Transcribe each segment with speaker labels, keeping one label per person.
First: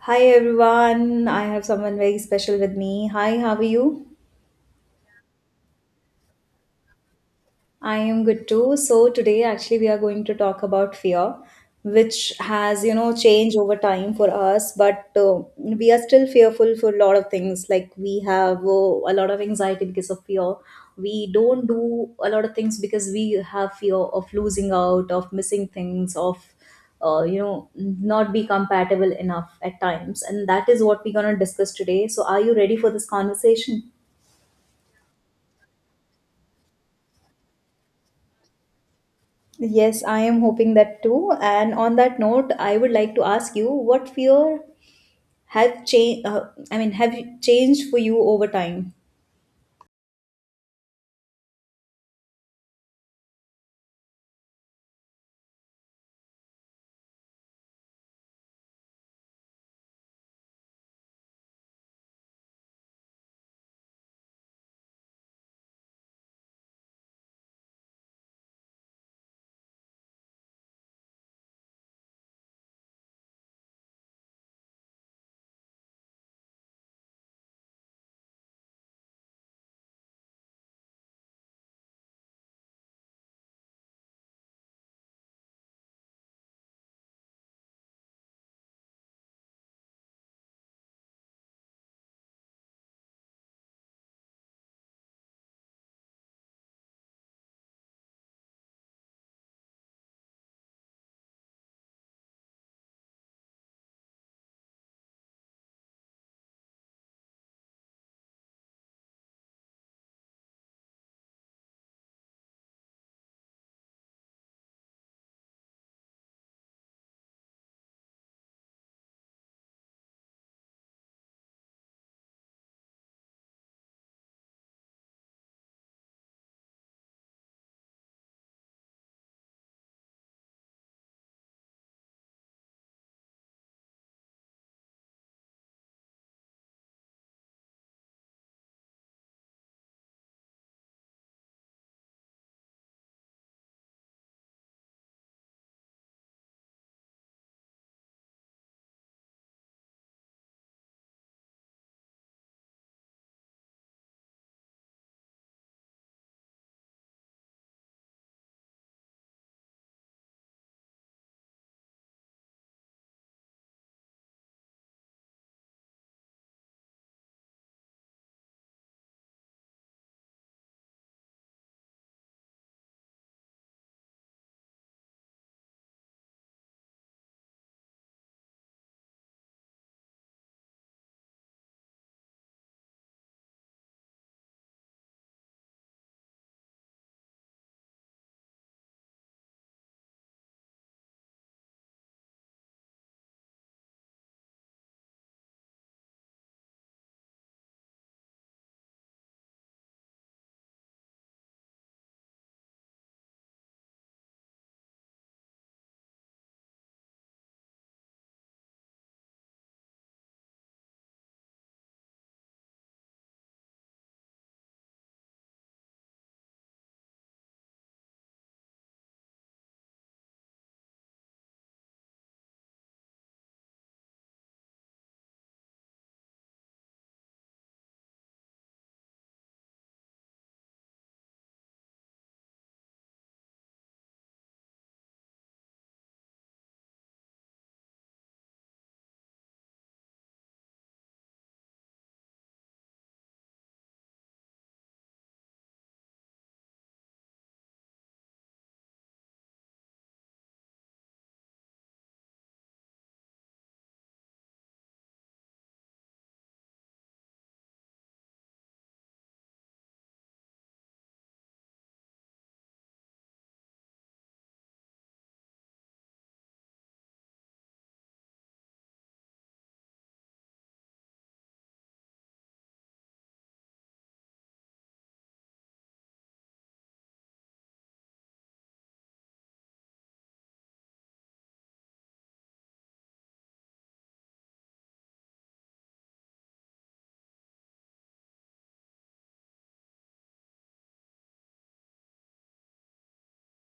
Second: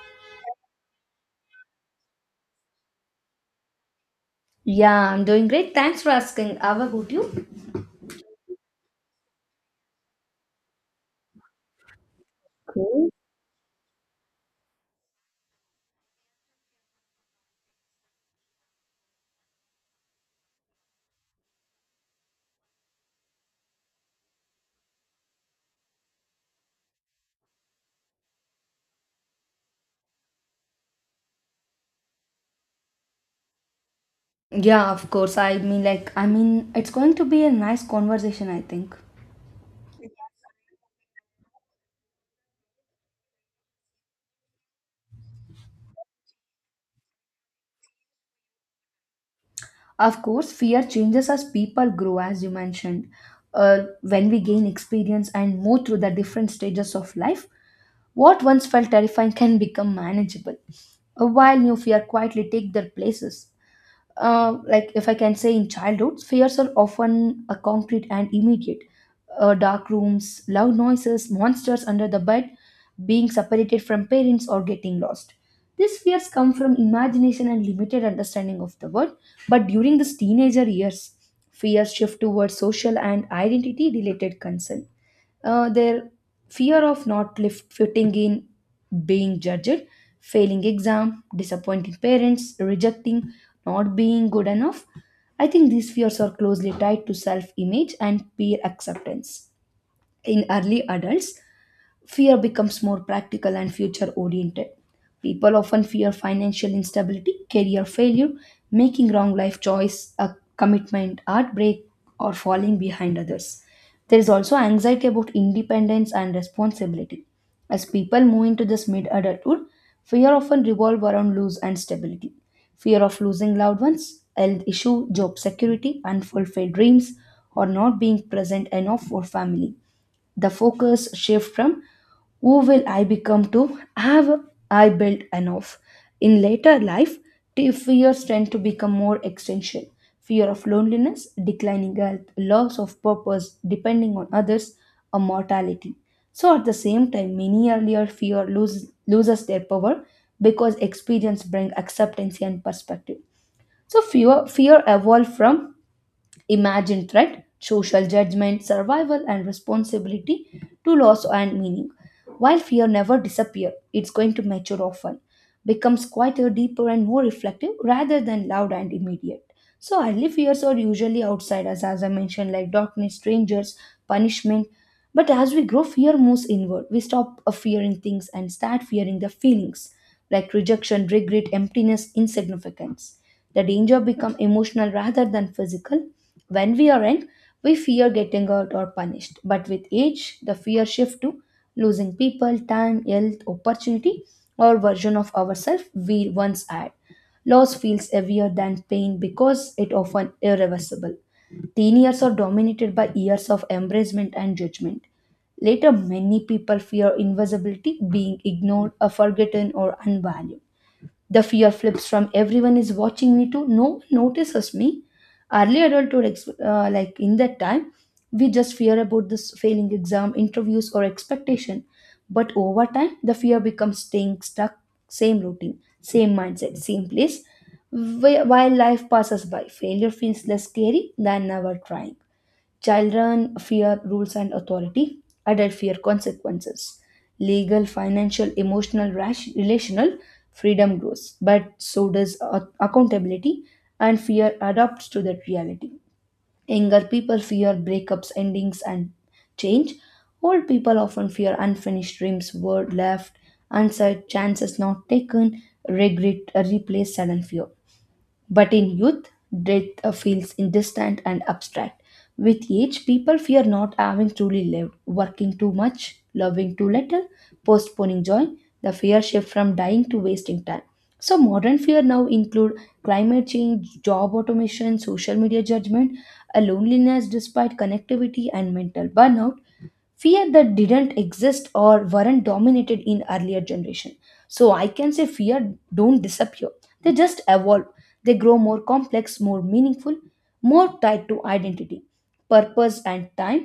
Speaker 1: Hi everyone, I have someone very special with me. Hi, how are you?
Speaker 2: Yeah, I'm doing great. Thanks for asking. How about you?
Speaker 1: I am good too. So today actually we are going to talk about fear, which has, you
Speaker 2: Okay.
Speaker 1: know, changed over time for us, but we are still fearful for a lot of things. Like we have a lot of anxiety because of fear. We don't do a lot of things because we have fear of losing out, of missing things, of not be compatible enough at times. And that is what we're gonna discuss today. So are you ready for this conversation?
Speaker 2: Yeah, of course. I mean, it's going to be a nice conversation, I think.
Speaker 1: Yes, I am hoping that too. And on that note, I would like to ask you what fear have changed changed for you over time?
Speaker 2: Of course, fear changes as people grow, as you mentioned. When we gain experience and move through the different stages of life, what once felt terrifying can become manageable, while new fear quietly take their places. Like if I can say in childhood, fears are often a concrete and immediate. Dark rooms, loud noises, monsters under the bed, being separated from parents, or getting lost. These fears come from imagination and limited understanding of the world. But during these teenager years, fears shift towards social and identity related concern, their fear of not lif- fitting in, being judged, failing exam, disappointing parents, rejecting, not being good enough. I think these fears are closely tied to self image and peer acceptance. In early adults, fear becomes more practical and future oriented. People often fear financial instability, career failure, making wrong life choice, a commitment, heartbreak, or falling behind others. There is also anxiety about independence and responsibility. As people move into this mid adulthood, fear often revolve around loss and stability. Fear of losing loved ones, health issue, job security, unfulfilled dreams, or not being present enough for family. The focus shift from who will I become to have I built enough. In later life, fears tend to become more existential. Fear of loneliness, declining health, loss of purpose, depending on others, or mortality. So at the same time, many earlier fear lose, loses their power because experience brings acceptance and perspective. So fear evolved from imagine threat, social judgment, survival, and responsibility to loss and meaning. While fear never disappears, it's going to mature often, becomes quieter, deeper, and more reflective rather than loud and immediate. So early fears are usually outsiders, as I mentioned, like darkness, strangers, punishment. But as we grow, fear moves inward. We stop fearing things and start fearing the feelings like rejection, regret, emptiness, insignificance. The danger become emotional rather than physical. When we are young, we fear getting hurt or punished, but with age, the fear shifts to losing people, time, health, opportunity, or version of ourselves we once had. Loss feels heavier than pain because it often irreversible. Teen years are dominated by years of embracement and judgment. Later, many people fear invisibility, being ignored, or forgotten, or unvalued. The fear flips from everyone is watching me to no one notices me. Early adulthood, like in that time, we just fear about this failing exam, interviews, or expectation. But over time, the fear becomes staying stuck, same routine, same mindset, same place. While life passes by, failure feels less scary than never trying. Children fear rules and authority. Adult fear consequences. Legal, financial, emotional, rash, relational freedom grows, but so does accountability, and fear adapts to that reality. Younger people fear breakups, endings, and change. Old people often fear unfinished dreams, word left, unsaid chances not taken, regret, replace sudden fear. But in youth, death feels distant and abstract. With age, people fear not having truly lived, working too much, loving too little, postponing joy. The fear shift from dying to wasting time. So modern fear now include climate change, job automation, social media judgment, a loneliness despite connectivity, and mental burnout fear that didn't exist or weren't dominated in earlier generation. So I can say fear don't disappear, they just evolve, they grow more complex, more meaningful, more tied to identity, purpose and time.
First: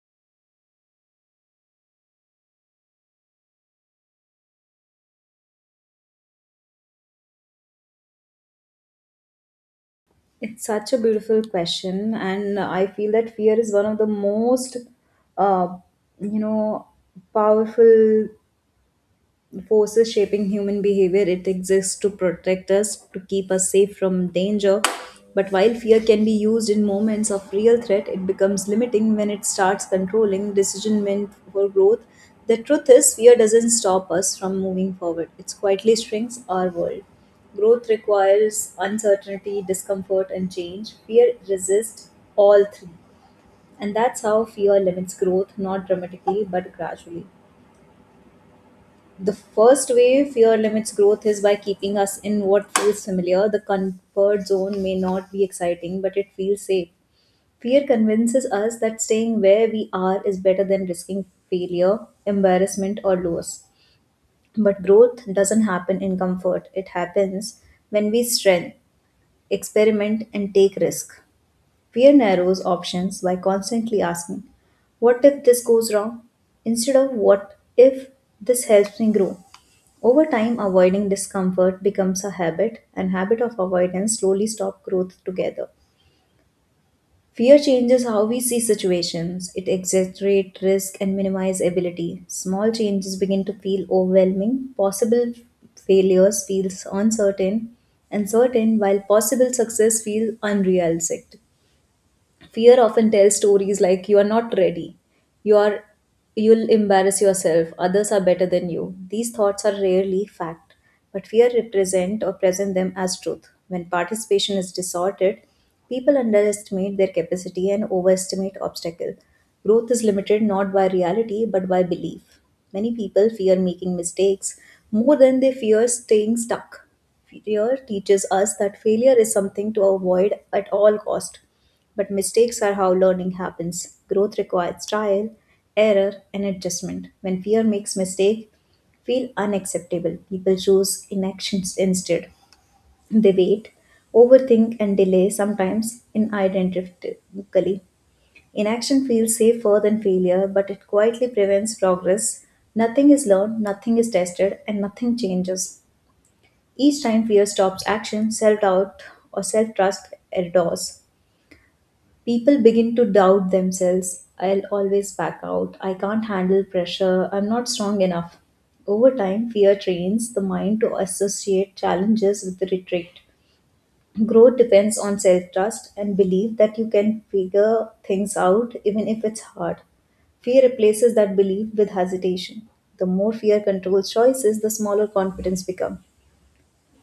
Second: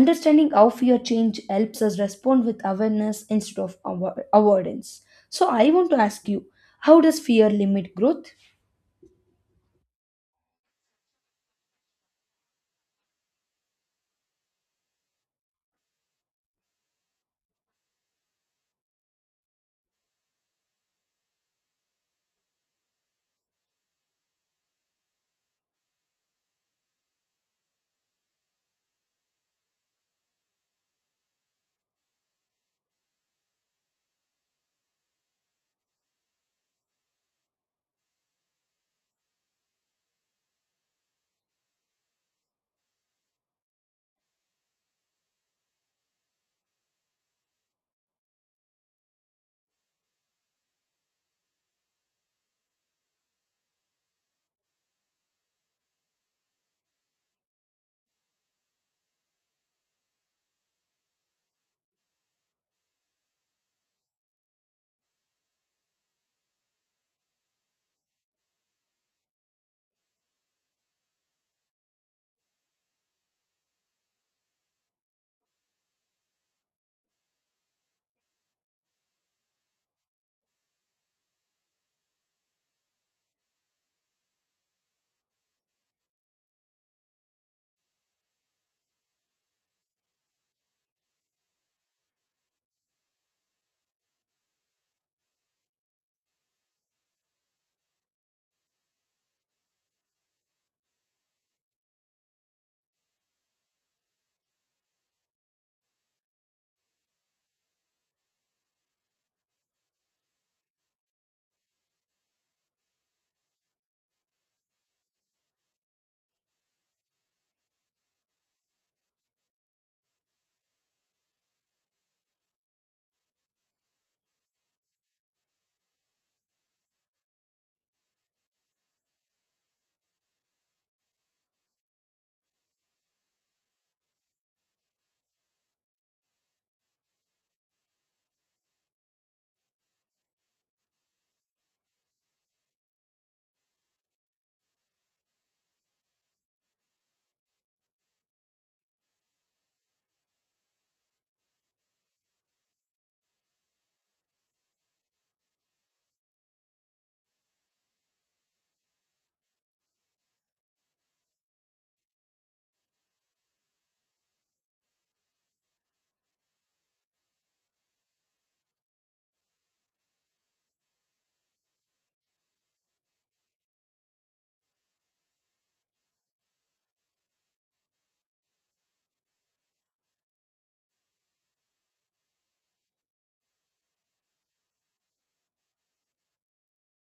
Speaker 2: Understanding how fear change helps us respond with awareness instead of avoidance. So I want to ask you, how does fear limit growth?
Speaker 1: It's such a beautiful question and I feel that fear is one of the most uh, you know powerful forces shaping human behavior. It exists to protect us, to keep us safe from danger. But while fear can be used in moments of real threat, it becomes limiting when it starts controlling decision meant for growth. The truth is, fear doesn't stop us from moving forward, it quietly shrinks our world. Growth requires uncertainty, discomfort, and change. Fear resists all three. And that's how fear limits growth, not dramatically, but gradually. The first way fear limits growth is by keeping us in what feels familiar. The comfort zone may not be exciting, but it feels safe. Fear convinces us that staying where we are is better than risking failure, embarrassment, or loss. But growth doesn't happen in comfort, it happens when we strengthen, experiment, and take risk. Fear narrows options by constantly asking, "What if this goes wrong?" instead of "What if this helps me grow?" Over time, avoiding discomfort becomes a habit, and habit of avoidance slowly stop growth together. Fear changes how we see situations. It exaggerates risk and minimizes ability. Small changes begin to feel overwhelming. Possible failures feels uncertain, and certain while possible success feels unrealistic. Fear often tells stories like you are not ready, you are you'll embarrass yourself, others are better than you. These thoughts are rarely fact, but fear represent or present them as truth. When participation is distorted, people underestimate their capacity and overestimate obstacle. Growth is limited not by reality but by belief. Many people fear making mistakes more than they fear staying stuck. Fear teaches us that failure is something to avoid at all cost, but mistakes are how learning happens. Growth requires trial, error, and adjustment. When fear makes mistake feel unacceptable, people choose inactions instead. They wait, overthink, and delay sometimes inidentifically. Inaction feels safer than failure, but it quietly prevents progress. Nothing is learned, nothing is tested, and nothing changes. Each time fear stops action, self doubt or self trust erodes. People begin to doubt themselves. I'll always back out. I can't handle pressure. I'm not strong enough. Over time, fear trains the mind to associate challenges with retreat. Growth depends on self trust and belief that you can figure things out even if it's hard. Fear replaces that belief with hesitation. The more fear controls choices, the smaller confidence becomes.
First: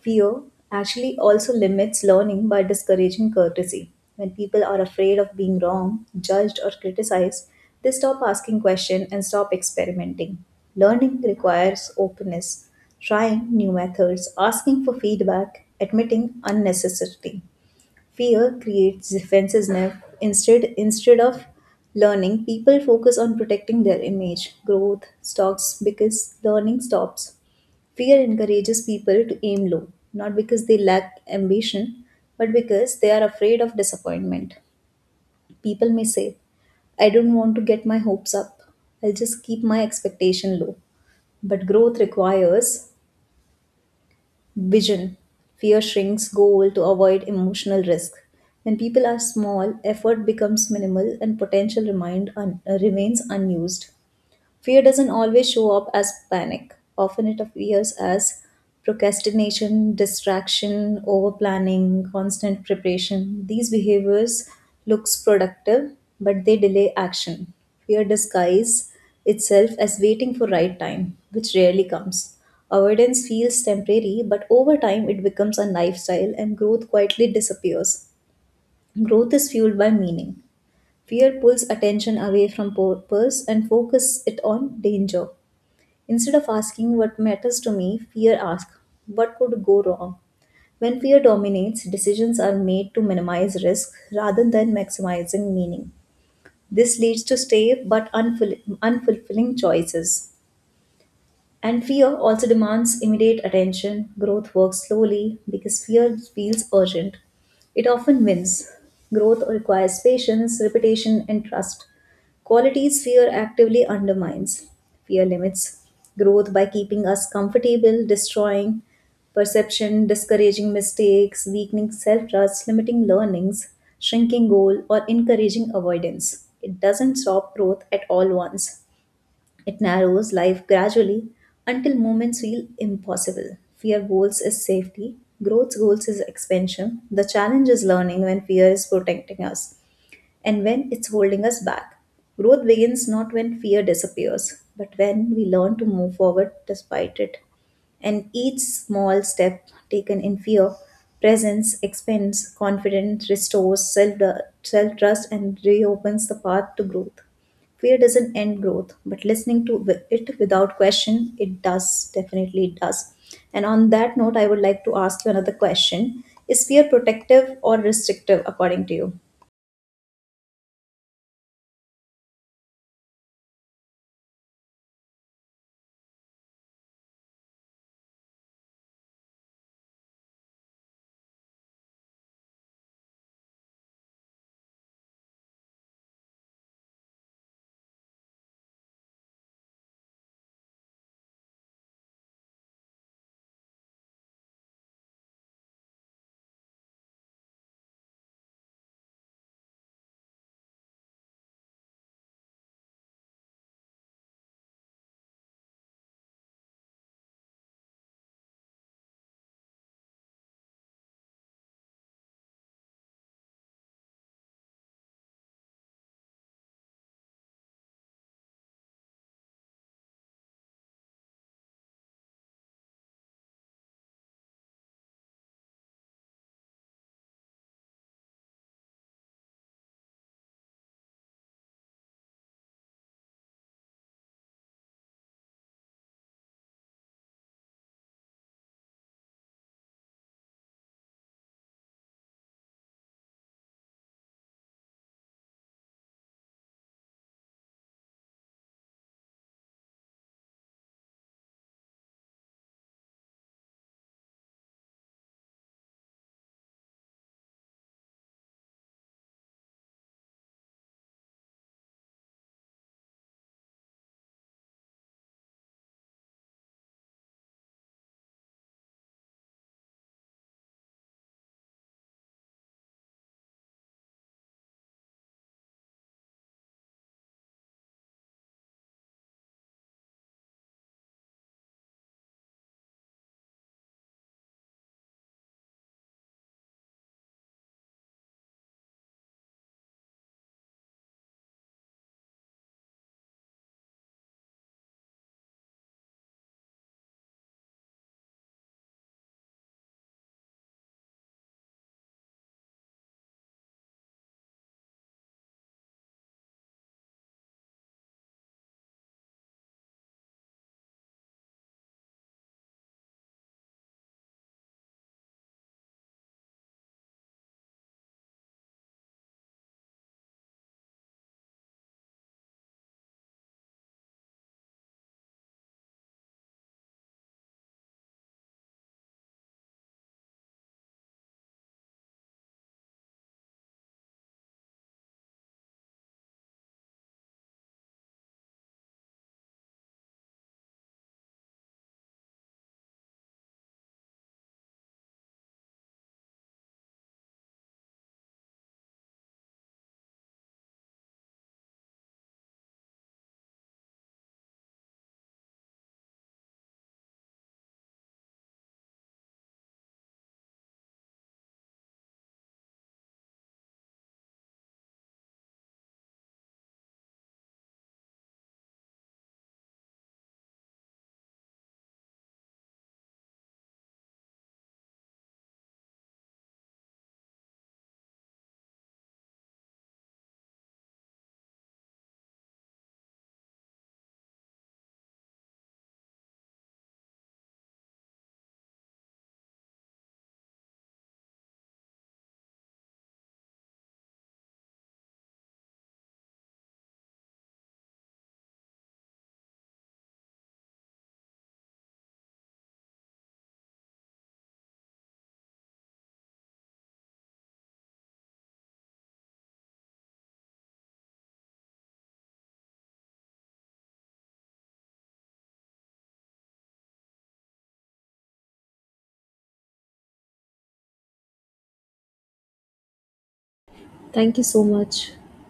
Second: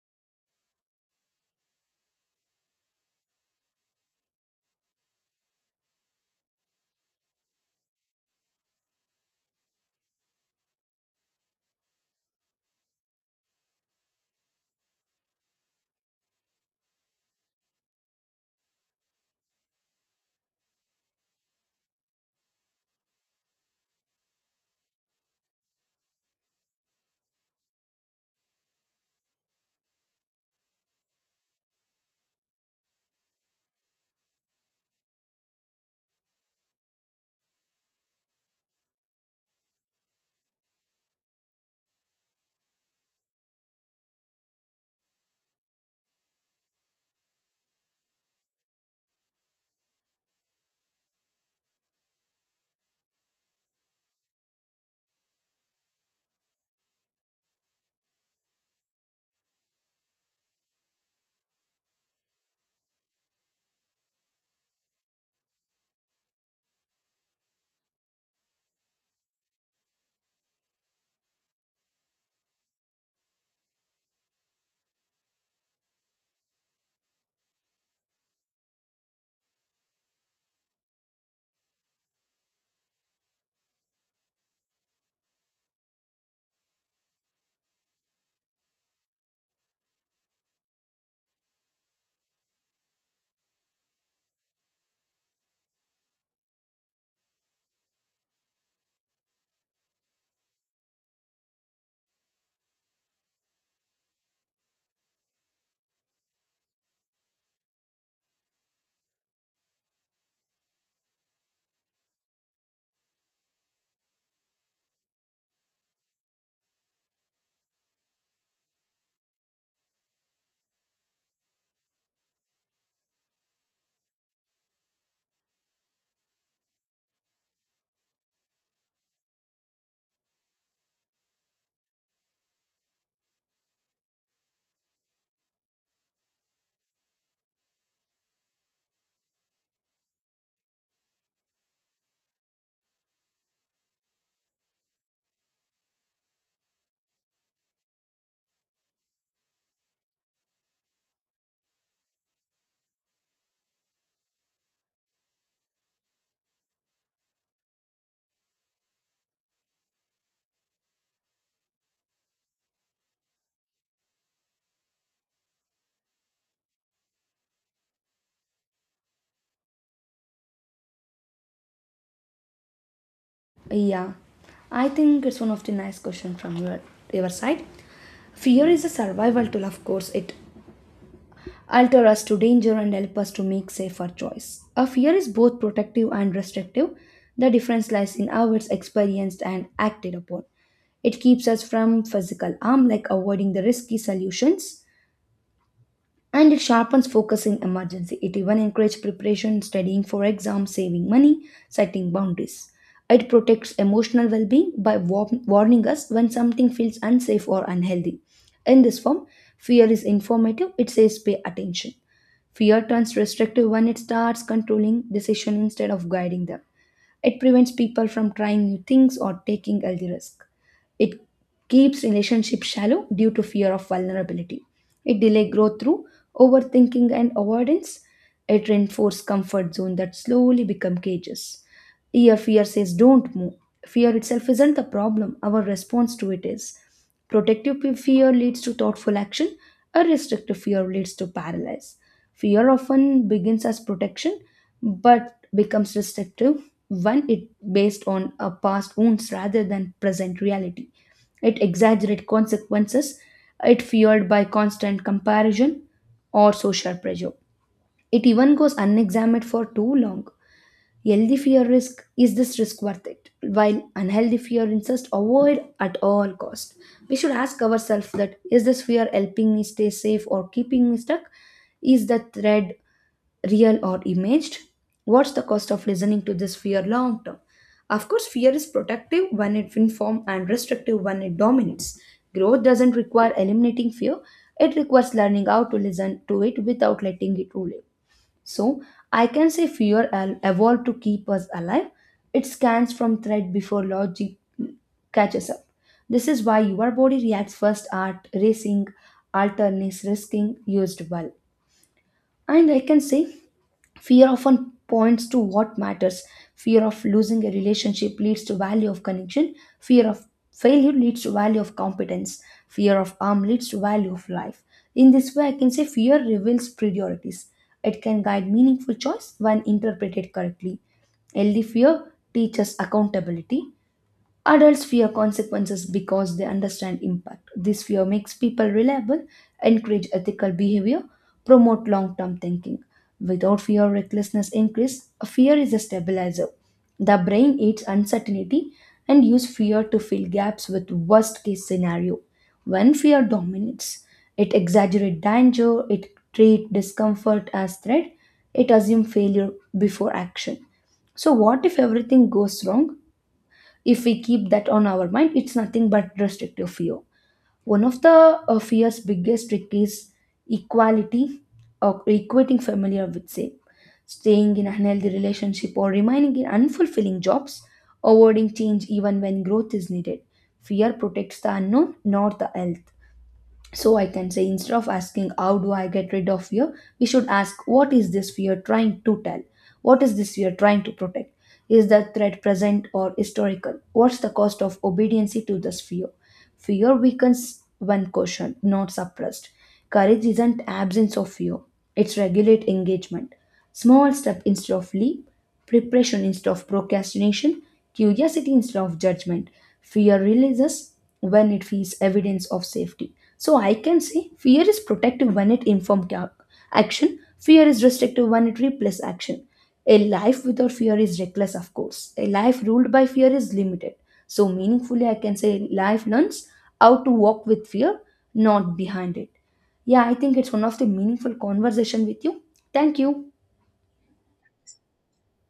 Speaker 1: Fear actually also limits learning by discouraging courtesy. When people are afraid of being wrong, judged, or criticized, they stop asking questions and stop experimenting. Learning requires openness, trying new methods, asking for feedback, admitting unnecessarily. Fear creates defensiveness. Instead of learning, people focus on protecting their image. Growth stops because learning stops. Fear encourages people to aim low, not because they lack ambition, but because they are afraid of disappointment. People may say, I don't want to get my hopes up. I'll just keep my expectation low. But growth requires vision. Fear shrinks goal to avoid emotional risk. When people are small, effort becomes minimal and potential remains unused. Fear doesn't always show up as panic. Often it appears as procrastination, distraction, over planning, constant preparation. These behaviors looks productive, but they delay action. Fear disguises itself as waiting for right time, which rarely comes. Avoidance feels temporary, but over time it becomes a lifestyle and growth quietly disappears. Growth is fueled by meaning. Fear pulls attention away from purpose and focuses it on danger. Instead of asking what matters to me, fear asks, what could go wrong? When fear dominates, decisions are made to minimize risk rather than maximizing meaning. This leads to safe but unfulfilling choices. And fear also demands immediate attention. Growth works slowly because fear feels urgent. It often wins. Growth requires patience, repetition, and trust. Qualities fear actively undermines. Fear limits growth by keeping us comfortable, destroying perception, discouraging mistakes, weakening self trust, limiting learnings, shrinking goal, or encouraging avoidance. It doesn't stop growth at all once. It narrows life gradually until moments feel impossible. Fear goals is safety, growth goals is expansion. The challenge is learning when fear is protecting us and when it's holding us back. Growth begins not when fear disappears, but when we learn to move forward despite it. And each small step taken in fear, presence expands confidence, restores self trust, and reopens the path to growth. Fear doesn't end growth, but listening to it without question, it does, definitely it does. And on that note, I would like to ask you another question. Is fear protective or restrictive according to you?
Speaker 2: Yeah, I think it's one of the nice question from your side. Fear is a survival tool, of course. It alter us to danger and help us to make safer choice. A fear is both protective and restrictive. The difference lies in how it's experienced and acted upon. It keeps us from physical harm like avoiding the risky solutions, and it sharpens focus in emergency. It even encourages preparation, studying for exams, saving money, setting boundaries. It protects emotional well being by warning us when something feels unsafe or unhealthy. In this form, fear is informative, it says pay attention. Fear turns restrictive when it starts controlling decision instead of guiding them. It prevents people from trying new things or taking healthy risk. It keeps relationships shallow due to fear of vulnerability. It delays growth through overthinking and avoidance. It reinforces comfort zone that slowly become cages. Here fear says don't move. Fear itself isn't the problem. Our response to it is. Fear leads to thoughtful action. A restrictive fear leads to paralysis. Fear often begins as protection but becomes restrictive when it based on a past wounds rather than present reality. It exaggerates consequences, it fueled by constant comparison or social pressure. It even goes unexamined for too long. Healthy fear risk is this risk worth it? While unhealthy fear insists avoid at all cost. We should ask ourselves that is this fear helping me stay safe or keeping me stuck? Is the thread real or imaged? What's the cost of listening to this fear long term? Of course, fear is protective when it informs and restrictive when it dominates. Growth doesn't require eliminating fear, it requires learning how to listen to it without letting it rule you. So, I can say fear evolved to keep us alive. It scans from threat before logic catches up. This is why your body reacts first at racing, alternates risking used well. And I can say fear often points to what matters. Fear of losing a relationship leads to value of connection. Fear of failure leads to value of competence. Fear of harm leads to value of life. In this way I can say fear reveals priorities. It can guide meaningful choice when interpreted correctly. Healthy fear teaches accountability. Adults fear consequences because they understand impact. This fear makes people reliable, encourage ethical behavior, promote long term thinking. Without fear, recklessness increase. Fear is a stabilizer. The brain eats uncertainty and use fear to fill gaps with worst case scenario. When fear dominates, it exaggerates danger, it treats discomfort as threat, it assumes failure before action. So, what if everything goes wrong? If we keep that on our mind, it's nothing but restrictive fear. One of the Fear's biggest trick is equality, or equating familiar with would say, staying in unhealthy relationship or remaining in unfulfilling jobs, avoiding change even when growth is needed. Fear protects the unknown, not the health. So I can say instead of asking how do I get rid of fear, we should ask what is this fear trying to tell? What is this fear trying to protect? Is the threat present or historical? What's the cost of obedience to this fear? Fear weakens when cautioned, not suppressed. Courage isn't absence of fear, it's regulate engagement. Small step instead of leap, preparation instead of procrastination, curiosity instead of judgment. Fear releases when it feels evidence of safety. So I can say fear is protective when it informs action, fear is restrictive when it replaces action. A life without fear is reckless, of course. A life ruled by fear is limited. So, meaningfully, I can say life learns how to walk with fear, not behind it. Yeah, I think it's one of the meaningful conversation with you. Thank you.
Speaker 1: Thank you so much.